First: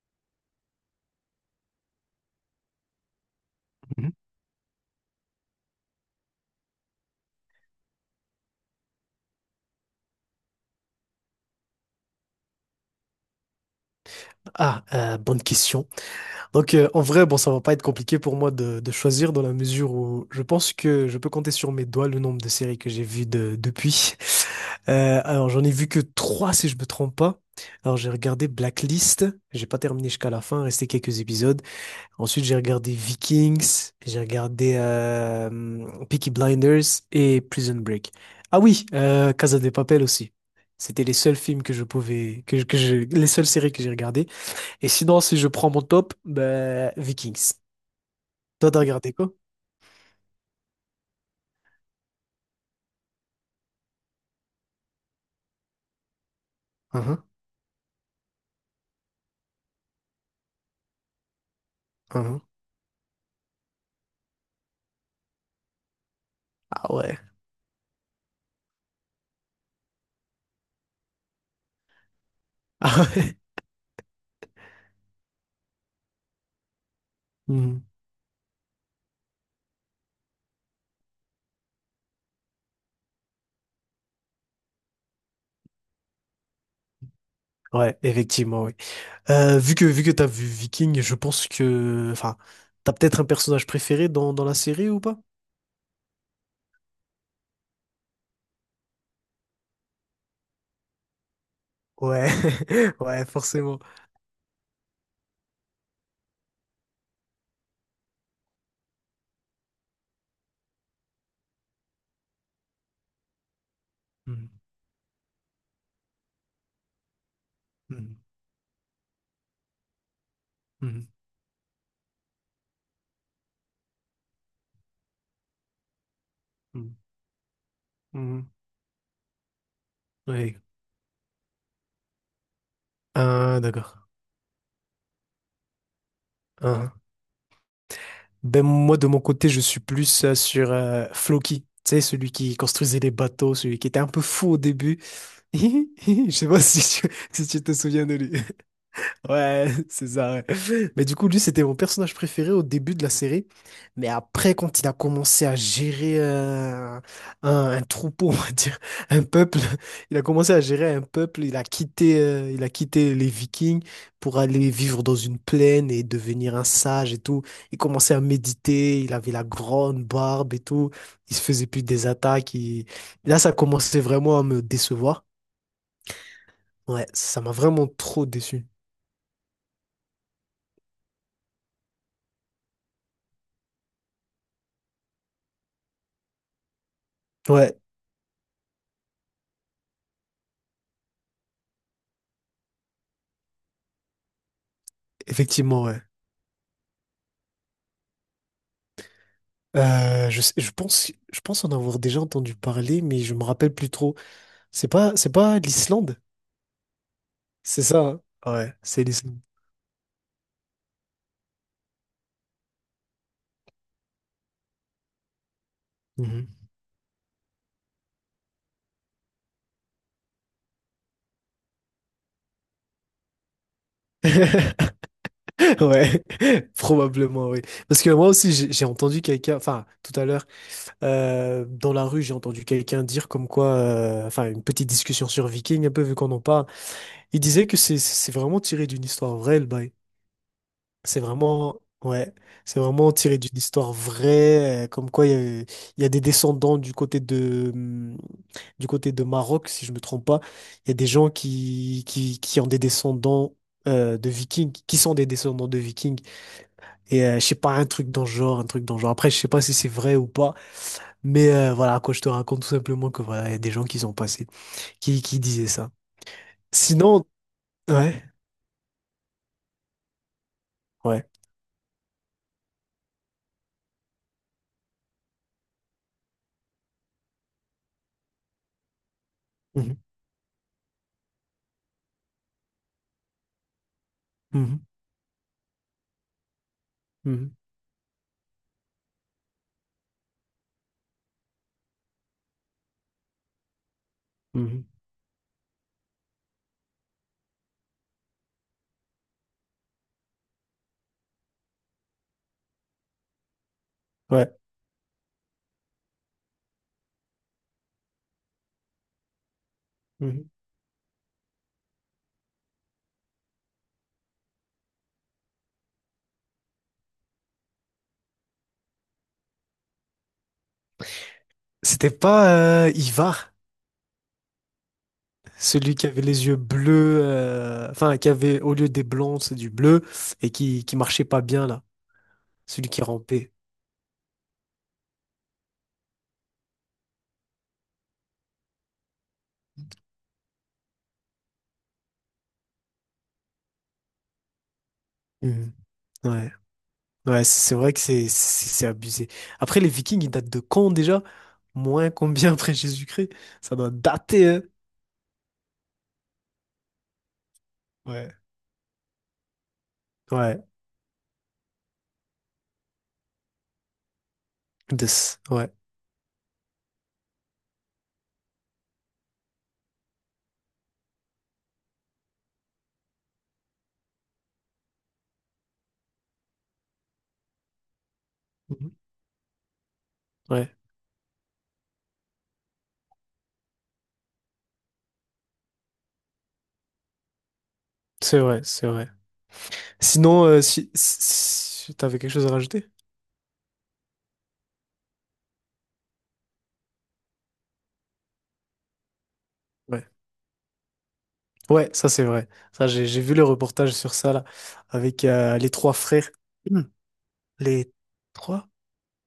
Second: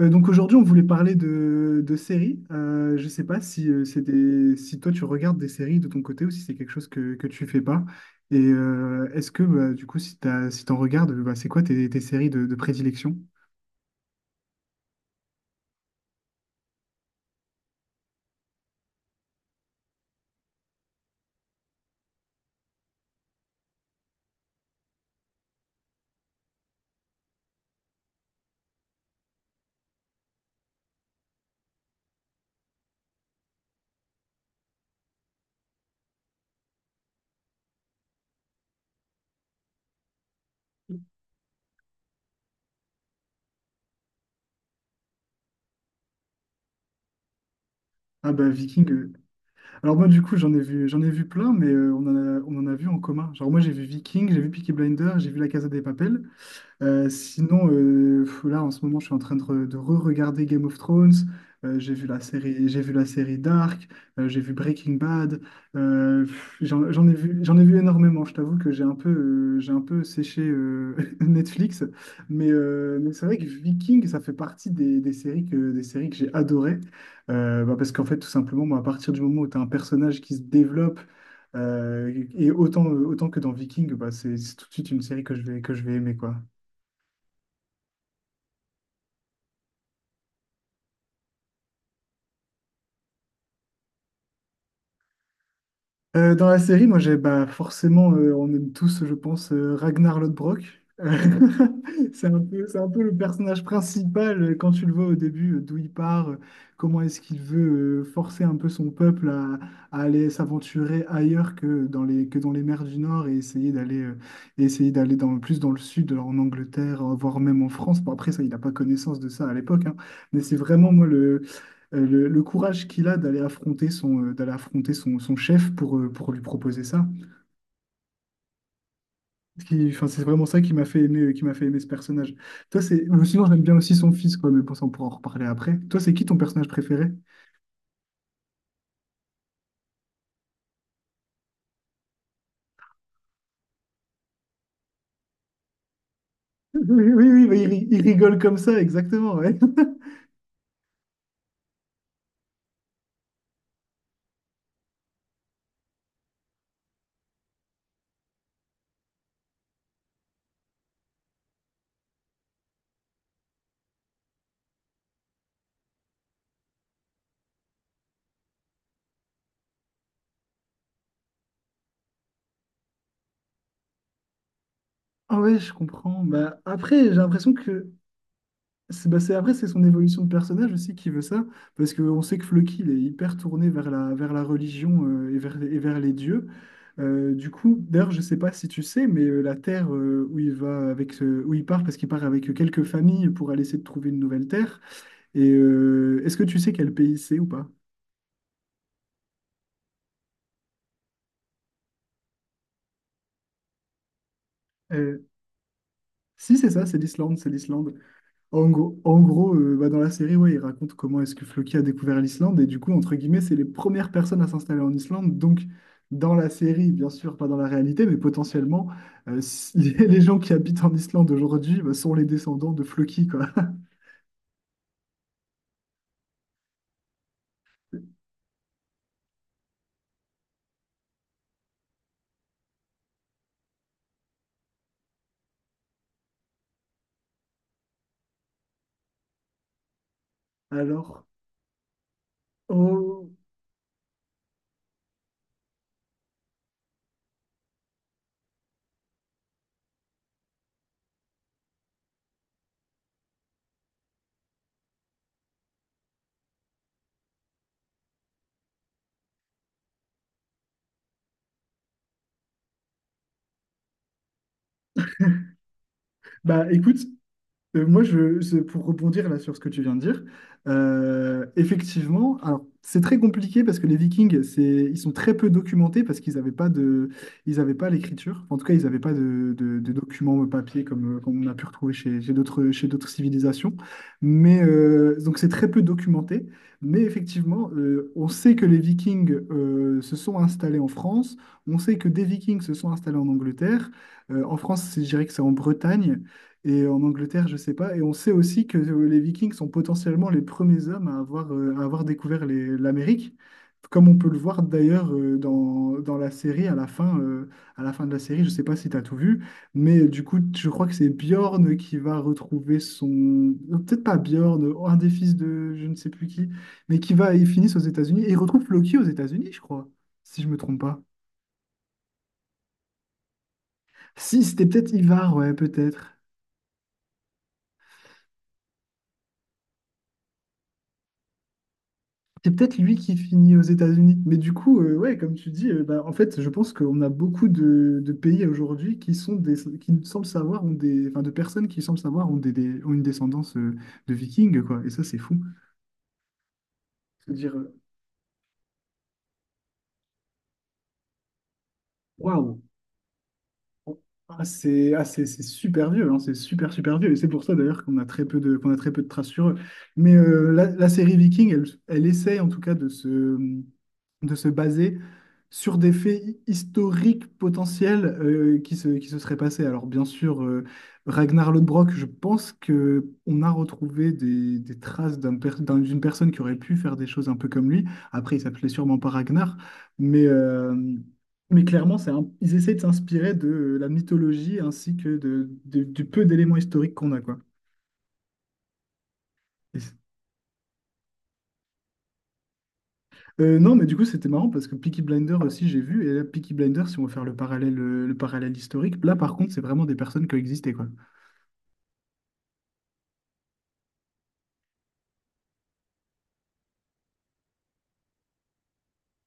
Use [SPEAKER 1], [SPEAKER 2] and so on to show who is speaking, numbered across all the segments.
[SPEAKER 1] Donc aujourd'hui, on voulait parler de séries. Je ne sais pas
[SPEAKER 2] Mhm.
[SPEAKER 1] si toi tu regardes des séries de ton côté ou si c'est quelque chose que tu fais pas. Et est-ce que bah, du coup, si t'en regardes, bah, c'est quoi tes séries de prédilection?
[SPEAKER 2] Bonne question. En vrai, bon, ça va pas être compliqué pour moi de choisir dans la mesure où je pense que je peux compter sur mes doigts le nombre de séries que j'ai vues depuis. Alors, j'en ai vu que trois, si je me trompe pas. Alors, j'ai regardé Blacklist, j'ai pas terminé jusqu'à la fin, restait quelques épisodes. Ensuite, j'ai regardé Vikings, j'ai regardé Peaky Blinders et Prison Break. Oui, Casa de Papel aussi. C'était les seuls films que je pouvais, les seules séries que j'ai regardées. Et sinon, si je prends mon top, ben, Vikings.
[SPEAKER 1] Ah bah
[SPEAKER 2] Toi, t'as
[SPEAKER 1] Viking.
[SPEAKER 2] regardé quoi?
[SPEAKER 1] Alors moi du coup, j'en ai vu plein, mais on en a vu en commun. Genre moi j'ai vu Viking, j'ai vu Peaky Blinders, j'ai vu La Casa de Papel.
[SPEAKER 2] Uhum,
[SPEAKER 1] Sinon, là en ce moment, je suis en train de re-regarder Game of Thrones. Euh, j'ai vu la
[SPEAKER 2] uhum.
[SPEAKER 1] série, j'ai vu la série Dark. J'ai vu Breaking Bad. Pff, j'en,
[SPEAKER 2] Ah ouais.
[SPEAKER 1] j'en ai vu énormément. Je t'avoue que j'ai un peu séché Netflix,
[SPEAKER 2] Ah
[SPEAKER 1] mais c'est
[SPEAKER 2] ouais.
[SPEAKER 1] vrai que Viking, ça fait partie des séries que j'ai adorées. Bah,
[SPEAKER 2] Mhm.
[SPEAKER 1] parce qu'en fait, tout simplement, moi, à partir du moment où tu as un personnage qui se développe et autant que dans Viking, bah, c'est tout de suite une série que que je vais aimer, quoi.
[SPEAKER 2] Ouais, effectivement, oui. Vu que t'as vu Viking, je pense que, enfin, t'as peut-être un personnage préféré dans la série ou pas?
[SPEAKER 1] Dans la série, moi, j'ai bah, forcément, on aime tous, je pense, Ragnar Lodbrok. C'est
[SPEAKER 2] Ouais,
[SPEAKER 1] un peu, c'est un peu le
[SPEAKER 2] ouais,
[SPEAKER 1] personnage
[SPEAKER 2] forcément.
[SPEAKER 1] principal, quand tu le vois au début, d'où il part, comment est-ce qu'il veut forcer un peu son peuple à aller s'aventurer ailleurs que que dans les mers du Nord
[SPEAKER 2] Mhm,
[SPEAKER 1] et essayer d'aller plus dans le sud, en Angleterre, voire même en France. Bon,
[SPEAKER 2] mhm,
[SPEAKER 1] après, ça, il n'a pas connaissance de ça à l'époque, hein. Mais c'est vraiment moi,
[SPEAKER 2] mhm,
[SPEAKER 1] le courage qu'il a d'aller affronter son chef, pour lui proposer
[SPEAKER 2] mhm,
[SPEAKER 1] ça.
[SPEAKER 2] mhm.
[SPEAKER 1] Enfin, c'est vraiment
[SPEAKER 2] Oui.
[SPEAKER 1] ça qui m'a fait aimer ce personnage. Ou sinon,
[SPEAKER 2] Ah,
[SPEAKER 1] j'aime bien aussi
[SPEAKER 2] d'accord.
[SPEAKER 1] son fils, quoi, mais bon, ça, on pourra en reparler après. Toi, c'est qui ton personnage
[SPEAKER 2] Ah.
[SPEAKER 1] préféré?
[SPEAKER 2] Ben, moi, de mon côté, je suis plus sur Floki. Tu sais, celui qui construisait les bateaux, celui qui était un peu fou au début. Je sais pas
[SPEAKER 1] Oui, oui, oui,
[SPEAKER 2] si
[SPEAKER 1] bah,
[SPEAKER 2] tu te
[SPEAKER 1] il
[SPEAKER 2] souviens de lui.
[SPEAKER 1] rigole comme ça, exactement, ouais.
[SPEAKER 2] Ouais, c'est ça, ouais. Mais du coup, lui, c'était mon personnage préféré au début de la série. Mais après, quand il a commencé à gérer un troupeau, on va dire, un peuple, il a commencé à gérer un peuple. Il a quitté les Vikings pour aller vivre dans une plaine et devenir un sage et tout. Il commençait à méditer, il avait la grande barbe et tout. Il se faisait plus des attaques. Là, ça commençait vraiment à me décevoir.
[SPEAKER 1] Ah ouais, je comprends. Bah, après,
[SPEAKER 2] Ouais,
[SPEAKER 1] j'ai
[SPEAKER 2] ça m'a
[SPEAKER 1] l'impression
[SPEAKER 2] vraiment
[SPEAKER 1] que
[SPEAKER 2] trop déçu.
[SPEAKER 1] Après, c'est son évolution de personnage aussi qui veut ça, parce qu'on sait que Floki, il est hyper tourné vers vers la religion, et et vers les dieux. Du coup,
[SPEAKER 2] Ouais,
[SPEAKER 1] d'ailleurs, je sais pas si tu sais, mais la terre, où il part, parce qu'il part avec quelques familles pour aller essayer de trouver une nouvelle terre. Et
[SPEAKER 2] effectivement, ouais.
[SPEAKER 1] est-ce que tu sais quel pays c'est ou pas?
[SPEAKER 2] Je pense, je pense en avoir déjà entendu parler, mais je me rappelle plus trop.
[SPEAKER 1] Euh,
[SPEAKER 2] C'est pas l'Islande?
[SPEAKER 1] Si, c'est ça, c'est l'Islande, c'est
[SPEAKER 2] C'est
[SPEAKER 1] l'Islande.
[SPEAKER 2] ça, hein.
[SPEAKER 1] En
[SPEAKER 2] Ouais,
[SPEAKER 1] gros,
[SPEAKER 2] c'est
[SPEAKER 1] en
[SPEAKER 2] l'Islande.
[SPEAKER 1] gros, euh, bah, dans la série, ouais, il raconte comment est-ce que Floki a découvert l'Islande. Et du coup, entre guillemets, c'est les premières personnes à s'installer en Islande. Donc, dans la
[SPEAKER 2] Mhm.
[SPEAKER 1] série, bien sûr, pas dans la réalité, mais potentiellement, euh, si- les gens qui habitent en Islande aujourd'hui, bah, sont les descendants de Floki, quoi.
[SPEAKER 2] Ouais, probablement, oui. Parce que moi aussi, j'ai entendu quelqu'un, enfin, tout à l'heure, dans la rue, j'ai entendu quelqu'un dire comme quoi, enfin, une petite discussion sur Viking, un peu vu qu'on en parle. Il disait que c'est vraiment tiré d'une histoire vraie, le bail. C'est
[SPEAKER 1] Alors,
[SPEAKER 2] vraiment, ouais, c'est vraiment
[SPEAKER 1] oh,
[SPEAKER 2] tiré d'une histoire vraie, comme quoi il y a, il y a des descendants du côté de Maroc, si je me trompe pas. Il y a des gens qui ont des descendants de Vikings, qui sont des descendants de Vikings. Je sais pas, un truc dans le genre, un truc dans le genre. Après, je sais pas si c'est vrai ou pas, mais voilà, quoi, je te raconte tout simplement que voilà, il y a des gens qui sont passés, qui disaient ça.
[SPEAKER 1] bah écoute,
[SPEAKER 2] Sinon,
[SPEAKER 1] Moi,
[SPEAKER 2] ouais,
[SPEAKER 1] pour rebondir là sur ce que tu viens de dire,
[SPEAKER 2] ouais.
[SPEAKER 1] effectivement, alors, c'est très compliqué parce que les Vikings, ils sont très peu documentés parce qu'ils avaient pas l'écriture. En tout cas, ils n'avaient pas de
[SPEAKER 2] Mhm,
[SPEAKER 1] documents, papier, comme on a pu retrouver chez d'autres civilisations. Mais
[SPEAKER 2] mhm,
[SPEAKER 1] donc, c'est très peu documenté. Mais
[SPEAKER 2] mhm,
[SPEAKER 1] effectivement, on sait que les Vikings, se sont installés en France. On sait que des Vikings se sont installés en Angleterre. En France,
[SPEAKER 2] mhm,
[SPEAKER 1] je dirais que c'est en Bretagne. Et en Angleterre, je sais pas. Et on sait aussi que les Vikings sont potentiellement les premiers hommes à avoir découvert l'Amérique, comme on peut le
[SPEAKER 2] ouais.
[SPEAKER 1] voir d'ailleurs, dans la série à la fin de la série. Je sais pas si tu as tout vu, mais du coup,
[SPEAKER 2] Mhm.
[SPEAKER 1] je crois que c'est Bjorn qui va retrouver son... Non, peut-être pas Bjorn, un des fils de je ne sais plus qui, ils finissent aux États-Unis. Et ils retrouvent Loki aux États-Unis, je crois, si je me trompe pas.
[SPEAKER 2] C'était pas Ivar,
[SPEAKER 1] Si, c'était peut-être Ivar, ouais,
[SPEAKER 2] celui qui
[SPEAKER 1] peut-être.
[SPEAKER 2] avait les yeux bleus, enfin qui avait au lieu des blonds, c'est du bleu et qui marchait pas bien là,
[SPEAKER 1] C'est peut-être
[SPEAKER 2] celui
[SPEAKER 1] lui
[SPEAKER 2] qui
[SPEAKER 1] qui
[SPEAKER 2] rampait.
[SPEAKER 1] finit aux États-Unis. Mais du coup, ouais, comme tu dis, bah, en fait, je pense qu'on a beaucoup de pays aujourd'hui qui nous semblent savoir ont des, enfin, de personnes qui semblent savoir ont des, ont une descendance, de Vikings, quoi. Et ça, c'est fou.
[SPEAKER 2] Mhm. Ouais,
[SPEAKER 1] Se
[SPEAKER 2] ouais,
[SPEAKER 1] dire,
[SPEAKER 2] c'est
[SPEAKER 1] euh,
[SPEAKER 2] vrai que c'est abusé. Après les Vikings, ils datent de quand déjà? Moins
[SPEAKER 1] waouh,
[SPEAKER 2] combien après Jésus-Christ? Ça doit dater, hein.
[SPEAKER 1] c'est super vieux, hein, c'est super super vieux. Et c'est pour ça d'ailleurs
[SPEAKER 2] Ouais,
[SPEAKER 1] qu'on a très peu de traces sur eux. Mais
[SPEAKER 2] ouais,
[SPEAKER 1] la série Viking, elle essaie en tout cas de se baser
[SPEAKER 2] ouais.
[SPEAKER 1] sur des faits historiques potentiels, qui se seraient passés. Alors bien sûr, Ragnar Lodbrok, je pense que on a retrouvé des traces d'une personne qui aurait pu faire des choses un peu comme lui. Après, il s'appelait
[SPEAKER 2] Mhm.
[SPEAKER 1] sûrement pas Ragnar, mais,
[SPEAKER 2] Ouais.
[SPEAKER 1] euh, mais clairement, ils essaient de s'inspirer de la mythologie ainsi que du peu d'éléments historiques qu'on a, quoi.
[SPEAKER 2] C'est vrai, c'est vrai. Sinon, si t'avais quelque chose à rajouter?
[SPEAKER 1] Non, mais du coup, c'était marrant parce que Peaky Blinders aussi, j'ai vu. Et là, Peaky Blinders, si on veut faire le parallèle historique, là, par contre, c'est vraiment des
[SPEAKER 2] Ouais.
[SPEAKER 1] personnes qui ont existé, quoi.
[SPEAKER 2] Ouais, ça c'est vrai. Ça, j'ai vu le reportage sur ça là, avec les trois frères. Hmm. Les trois?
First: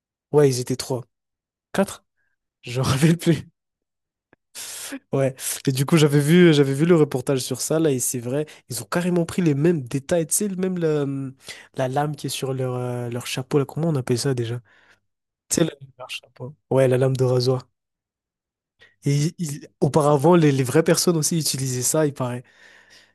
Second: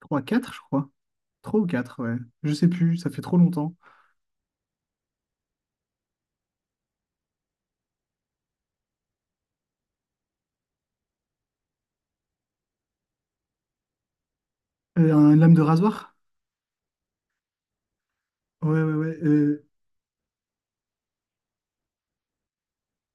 [SPEAKER 1] Trois
[SPEAKER 2] Ouais,
[SPEAKER 1] 4 je
[SPEAKER 2] ils étaient
[SPEAKER 1] crois.
[SPEAKER 2] trois.
[SPEAKER 1] Trois ou 4
[SPEAKER 2] Quatre?
[SPEAKER 1] ouais. Je sais
[SPEAKER 2] Je me
[SPEAKER 1] plus, ça
[SPEAKER 2] rappelle
[SPEAKER 1] fait trop
[SPEAKER 2] plus.
[SPEAKER 1] longtemps.
[SPEAKER 2] Ouais. Et du coup, j'avais vu le reportage sur ça là, et c'est vrai, ils ont carrément pris les mêmes détails, tu sais, la lame qui est sur leur, leur chapeau là. Comment on appelle ça déjà?
[SPEAKER 1] Une lame
[SPEAKER 2] Tu
[SPEAKER 1] de
[SPEAKER 2] sais, le- Leur
[SPEAKER 1] rasoir?
[SPEAKER 2] chapeau. Ouais, la lame de rasoir.
[SPEAKER 1] Ouais, ouais, ouais.
[SPEAKER 2] Auparavant, les vraies personnes aussi utilisaient ça, il paraît.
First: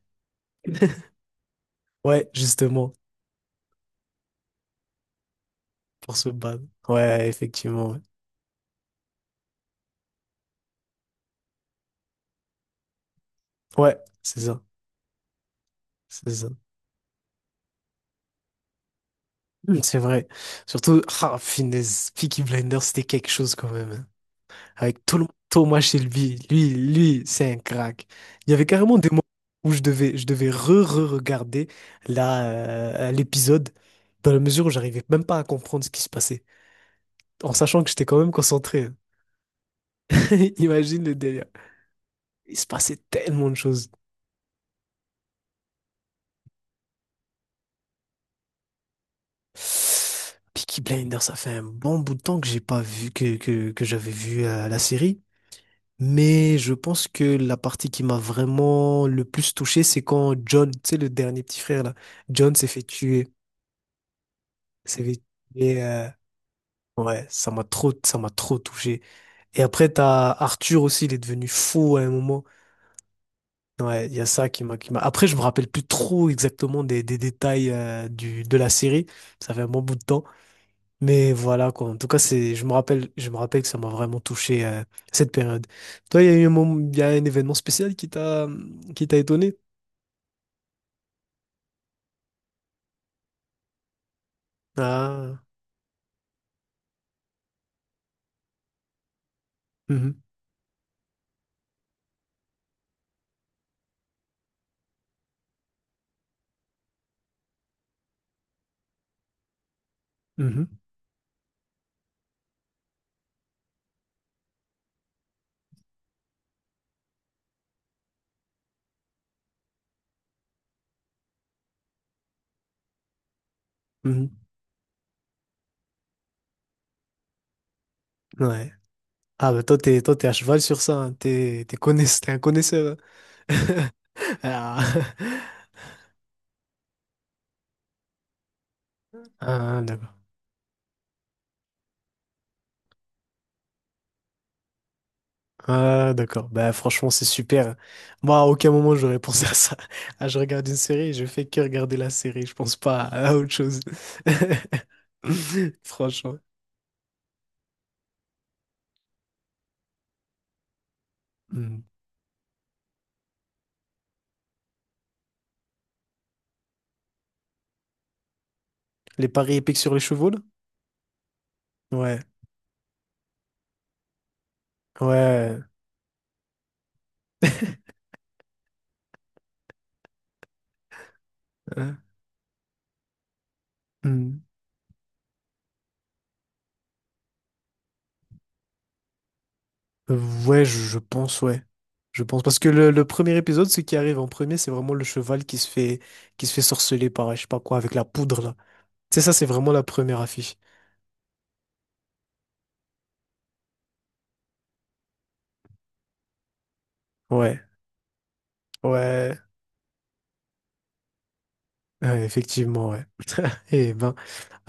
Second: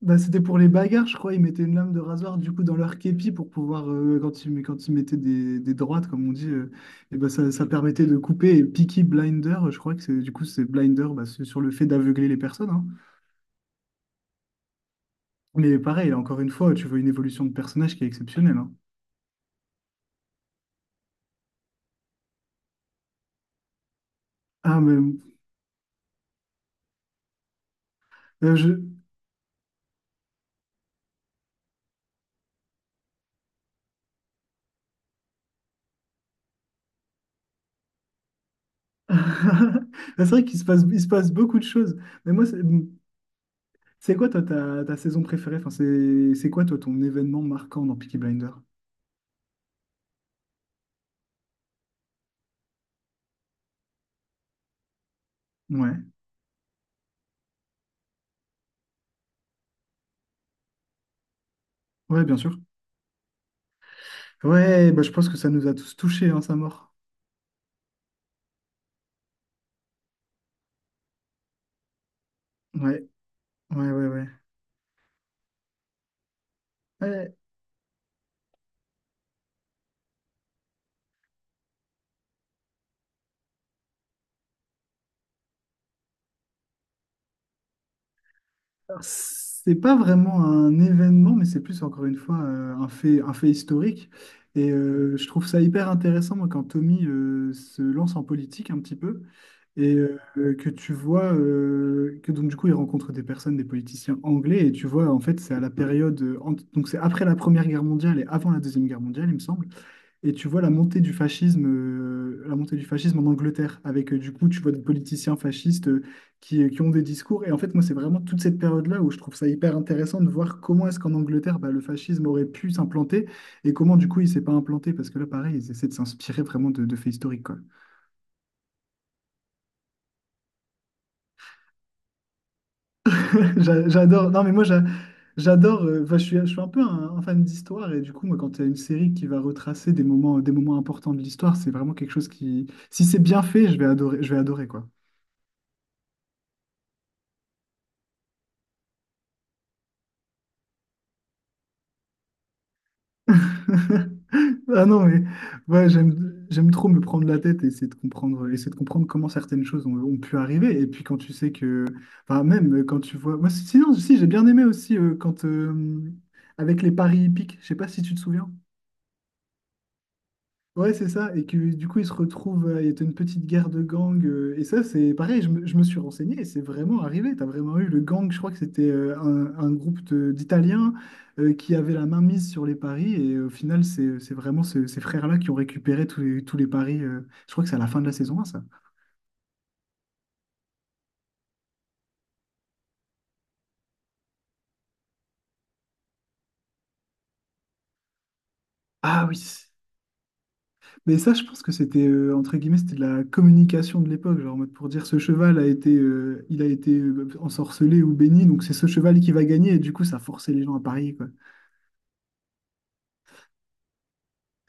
[SPEAKER 1] Bah, c'était pour les bagarres, je crois. Ils mettaient une lame de
[SPEAKER 2] Ouais,
[SPEAKER 1] rasoir, du coup, dans
[SPEAKER 2] justement,
[SPEAKER 1] leur képi, quand quand ils mettaient des droites,
[SPEAKER 2] pour
[SPEAKER 1] comme
[SPEAKER 2] se
[SPEAKER 1] on dit,
[SPEAKER 2] battre.
[SPEAKER 1] et ben
[SPEAKER 2] Ouais,
[SPEAKER 1] ça
[SPEAKER 2] effectivement. Ouais.
[SPEAKER 1] permettait de couper. Et Peaky Blinder, je crois que c'est, du coup, c'est Blinder, bah, c'est sur le fait d'aveugler les personnes, hein.
[SPEAKER 2] Ouais, c'est ça.
[SPEAKER 1] Mais pareil,
[SPEAKER 2] C'est
[SPEAKER 1] encore une
[SPEAKER 2] ça.
[SPEAKER 1] fois, tu vois une évolution de personnage qui est exceptionnelle, hein.
[SPEAKER 2] Mm, c'est vrai. Surtout, ah, finesse, Peaky Blinders, c'était quelque chose quand même, hein.
[SPEAKER 1] Ah, mais
[SPEAKER 2] Avec tout le Thomas Shelby, lui, c'est un crack. Il y
[SPEAKER 1] euh,
[SPEAKER 2] avait
[SPEAKER 1] je...
[SPEAKER 2] carrément des moments où je devais re-re-regarder la, l'épisode dans la mesure où j'arrivais même pas à comprendre ce qui se passait, en sachant que j'étais quand même concentré, hein.
[SPEAKER 1] C'est vrai qu'il
[SPEAKER 2] Imagine
[SPEAKER 1] se
[SPEAKER 2] le
[SPEAKER 1] passe
[SPEAKER 2] délire.
[SPEAKER 1] beaucoup de choses. Mais moi,
[SPEAKER 2] Il se passait tellement de choses.
[SPEAKER 1] c'est quoi, toi, ta saison préférée? Enfin, c'est quoi, toi, ton événement marquant dans Peaky Blinder.
[SPEAKER 2] Peaky Blinders, ça fait un bon bout de temps que j'ai pas vu que j'avais vu la série.
[SPEAKER 1] Ouais,
[SPEAKER 2] Mais je pense que la partie qui m'a vraiment le plus touché, c'est quand John, tu sais, le dernier petit frère là,
[SPEAKER 1] ouais, bien sûr.
[SPEAKER 2] John s'est fait tuer.
[SPEAKER 1] Ouais, bah,
[SPEAKER 2] S'est
[SPEAKER 1] je
[SPEAKER 2] fait
[SPEAKER 1] pense que ça nous a
[SPEAKER 2] tuer.
[SPEAKER 1] tous touchés, hein, sa mort.
[SPEAKER 2] Ouais, ça m'a trop touché. Et après, t'as Arthur aussi, il est devenu fou à un moment.
[SPEAKER 1] Ouais, ouais,
[SPEAKER 2] Ouais,
[SPEAKER 1] ouais,
[SPEAKER 2] il y a
[SPEAKER 1] ouais.
[SPEAKER 2] ça qui m'a, qui m'a. Après, je me rappelle plus trop exactement des
[SPEAKER 1] Ouais,
[SPEAKER 2] détails euh, de la série. Ça fait un bon bout de temps. Mais voilà, quoi. En tout cas, c'est, je me rappelle que ça m'a vraiment touché cette période. Toi, il y a eu un moment, il y a un événement spécial qui t'a étonné?
[SPEAKER 1] c'est pas vraiment un événement, mais c'est plus encore une fois, un fait historique. Et je
[SPEAKER 2] Ah,
[SPEAKER 1] trouve ça hyper intéressant, moi, quand Tommy, se lance en politique un petit peu, et
[SPEAKER 2] mhm,
[SPEAKER 1] que tu vois que donc du coup il rencontre des personnes, des politiciens anglais, et tu vois en fait c'est à la donc c'est après la Première Guerre mondiale et avant la Deuxième Guerre mondiale, il me semble. Et tu vois
[SPEAKER 2] mhm,
[SPEAKER 1] la montée du fascisme en Angleterre, avec du coup, tu vois des politiciens fascistes, qui ont des discours. Et en fait, moi, c'est vraiment toute cette période-là où je trouve ça hyper intéressant de voir comment est-ce qu'en Angleterre, bah, le fascisme aurait pu s'implanter et comment, du coup, il
[SPEAKER 2] mhm,
[SPEAKER 1] s'est pas implanté. Parce que là, pareil, ils essaient de s'inspirer vraiment de faits historiques, quoi.
[SPEAKER 2] ouais. Ah, bah toi, toi, t'es à cheval sur ça, hein. T'es un connaisseur,
[SPEAKER 1] J'adore.
[SPEAKER 2] hein.
[SPEAKER 1] Non, mais moi,
[SPEAKER 2] Ah,
[SPEAKER 1] j'adore. Enfin, je suis un peu un fan d'histoire. Et du coup, moi, quand tu as une série qui va
[SPEAKER 2] ah,
[SPEAKER 1] retracer
[SPEAKER 2] d'accord.
[SPEAKER 1] des moments importants de l'histoire, c'est vraiment quelque chose qui, si c'est bien fait, je vais adorer, quoi.
[SPEAKER 2] Ah, d'accord. Bah, franchement, c'est super, hein. Moi, à aucun moment, j'aurais pensé à ça. Ah, je regarde une série, je fais que regarder la série. Je pense pas à autre chose.
[SPEAKER 1] Ah non, mais ouais,
[SPEAKER 2] Franchement.
[SPEAKER 1] j'aime trop me prendre la tête et essayer de comprendre comment certaines choses ont pu arriver. Et puis quand tu sais
[SPEAKER 2] Hmm.
[SPEAKER 1] que, enfin, même, moi, sinon, si, j'ai bien aimé aussi, avec les paris hippiques, je sais pas si tu te souviens.
[SPEAKER 2] Les paris épiques sur les chevaux, là?
[SPEAKER 1] Ouais, c'est ça. Et que du coup,
[SPEAKER 2] Ouais.
[SPEAKER 1] il y a une petite guerre de gangs. Et ça, c'est pareil,
[SPEAKER 2] Ouais.
[SPEAKER 1] je me suis renseigné et c'est vraiment arrivé. Tu as vraiment eu le gang, je crois que c'était, un d'Italiens, qui avait
[SPEAKER 2] Hein.
[SPEAKER 1] la main mise sur les paris. Et au final, c'est
[SPEAKER 2] Hmm.
[SPEAKER 1] vraiment ces frères-là qui ont récupéré tous les paris. Je crois que c'est à la fin de la saison 1, ça.
[SPEAKER 2] Ouais, je pense, ouais. Je pense. Parce que le premier épisode, ce qui arrive en premier, c'est vraiment le cheval qui se fait sorceler par, je sais pas quoi, avec la poudre, là. Tu sais,
[SPEAKER 1] Ah
[SPEAKER 2] ça,
[SPEAKER 1] oui.
[SPEAKER 2] c'est vraiment la première affiche.
[SPEAKER 1] Mais ça, je pense que entre guillemets, c'était de la communication de l'époque, genre en mode pour dire ce cheval a été, il a été,
[SPEAKER 2] Ouais,
[SPEAKER 1] ensorcelé ou béni, donc c'est ce cheval qui
[SPEAKER 2] ouais,
[SPEAKER 1] va gagner. Et du coup, ça forçait les gens à parier, quoi.
[SPEAKER 2] ouais, effectivement, ouais. Eh ben,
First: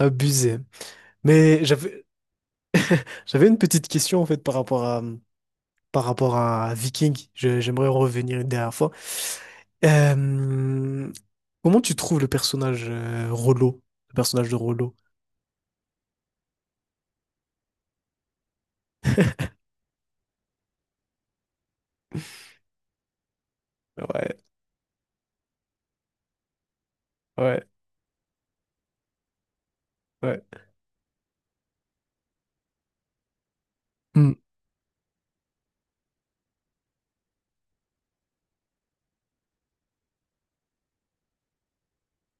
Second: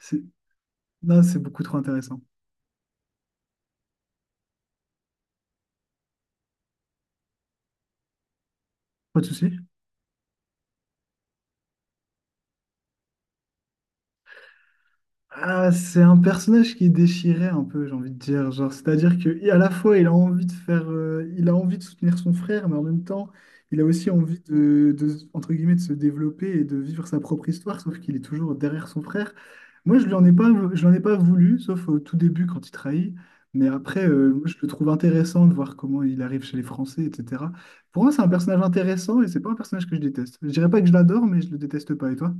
[SPEAKER 1] C'est- Non, c'est beaucoup
[SPEAKER 2] Mais
[SPEAKER 1] trop intéressant.
[SPEAKER 2] j'avais une petite question, en fait, par rapport à Viking. J'aimerais en revenir une dernière fois.
[SPEAKER 1] Pas de souci.
[SPEAKER 2] Euh, Comment tu trouves le personnage le personnage de Rollo?
[SPEAKER 1] Ah, c'est un personnage qui est déchiré un peu, j'ai envie de dire. Genre, c'est-à-dire que à la fois, il a envie de soutenir son frère, mais en même temps, il a aussi
[SPEAKER 2] Ouais,
[SPEAKER 1] envie entre guillemets, de se développer et de vivre sa propre
[SPEAKER 2] ouais,
[SPEAKER 1] histoire, sauf qu'il est toujours derrière son frère. Moi,
[SPEAKER 2] ouais.
[SPEAKER 1] je l'en ai pas voulu, sauf au tout début quand il trahit. Mais après, moi, je le trouve intéressant de voir comment il arrive chez les Français, etc. Pour moi, c'est un personnage intéressant et c'est pas un personnage que je déteste. Je dirais pas que je l'adore, mais je le déteste pas. Et toi?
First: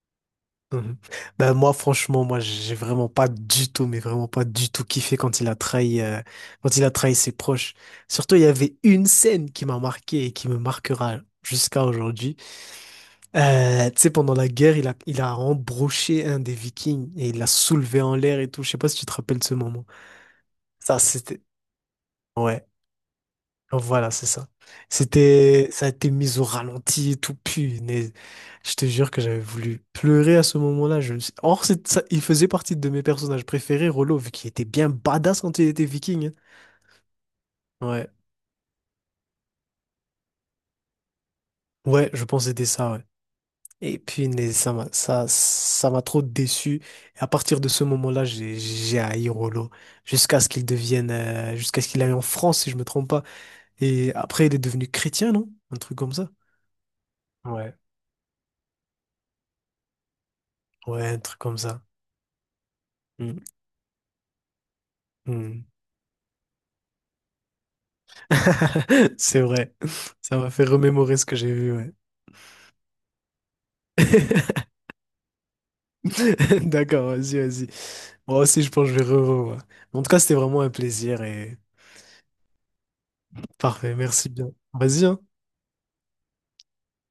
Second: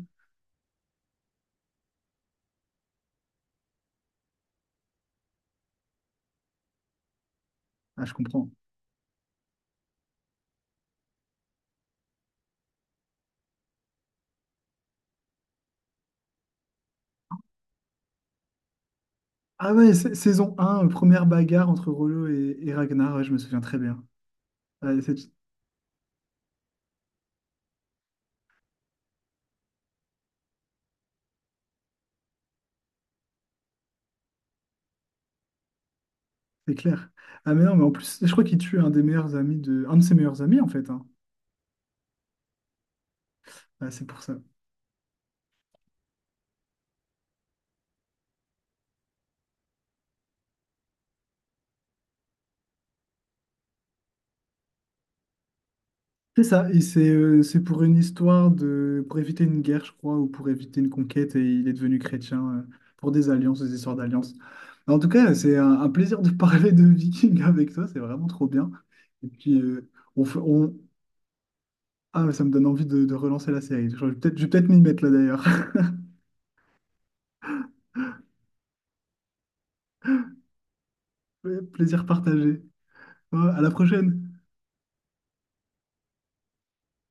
[SPEAKER 2] Mhm. Ben moi franchement moi j'ai vraiment pas du tout mais vraiment pas du tout kiffé quand il a trahi quand il a trahi ses proches.
[SPEAKER 1] Ah, je
[SPEAKER 2] Surtout il y
[SPEAKER 1] comprends.
[SPEAKER 2] avait une scène qui m'a marqué et qui me marquera jusqu'à aujourd'hui. Tu sais, pendant la guerre il a embroché un des Vikings et il l'a soulevé en l'air et tout. Je sais pas si tu te rappelles de ce
[SPEAKER 1] Ah
[SPEAKER 2] moment.
[SPEAKER 1] ouais, saison 1,
[SPEAKER 2] Ça
[SPEAKER 1] première
[SPEAKER 2] c'était,
[SPEAKER 1] bagarre entre Rollo
[SPEAKER 2] ouais.
[SPEAKER 1] et Ragnar, ouais, je me souviens très bien.
[SPEAKER 2] Voilà, c'est ça.
[SPEAKER 1] Ouais,
[SPEAKER 2] C'était, ça a été mis au ralenti et tout, punaise. Je te jure que j'avais voulu pleurer à ce moment-là. Je me suis... Or, c'est ça, il faisait partie de mes personnages préférés, Rollo, vu qu'il était bien badass quand il était viking, hein.
[SPEAKER 1] c'est clair. Ah mais non, mais en
[SPEAKER 2] Ouais,
[SPEAKER 1] plus, je crois qu'il tue un de ses meilleurs amis en fait, hein.
[SPEAKER 2] ouais, je pense que c'était ça, ouais.
[SPEAKER 1] Ah,
[SPEAKER 2] Et
[SPEAKER 1] c'est pour ça.
[SPEAKER 2] punaise, ça m'a, ça m'a trop déçu. Et à partir de ce moment-là, j'ai haï Rollo. Jusqu'à ce qu'il aille en France, si je me trompe pas. Et après, il est devenu chrétien, non? Un truc comme ça.
[SPEAKER 1] C'est ça, et c'est
[SPEAKER 2] Ouais,
[SPEAKER 1] pour éviter une guerre, je crois, ou pour éviter une
[SPEAKER 2] ouais, un
[SPEAKER 1] conquête,
[SPEAKER 2] truc
[SPEAKER 1] et
[SPEAKER 2] comme
[SPEAKER 1] il est
[SPEAKER 2] ça.
[SPEAKER 1] devenu chrétien, pour des alliances, des histoires d'alliances. Mais en tout cas, c'est
[SPEAKER 2] Hmm.
[SPEAKER 1] un plaisir de parler de Viking avec toi, c'est vraiment trop bien. Et
[SPEAKER 2] C'est
[SPEAKER 1] puis,
[SPEAKER 2] vrai. Ça m'a fait
[SPEAKER 1] on...
[SPEAKER 2] remémorer ce que j'ai vu, ouais.
[SPEAKER 1] Ah, ça me donne envie de relancer la série. Je vais peut-être m'y mettre là d'ailleurs.
[SPEAKER 2] D'accord, vas-y, vas-y. Moi aussi, je pense que je vais revoir. En tout cas, c'était vraiment un plaisir et
[SPEAKER 1] Ouais, plaisir partagé. Ouais, à la
[SPEAKER 2] parfait. Merci
[SPEAKER 1] prochaine.
[SPEAKER 2] bien. Vas-y, hein.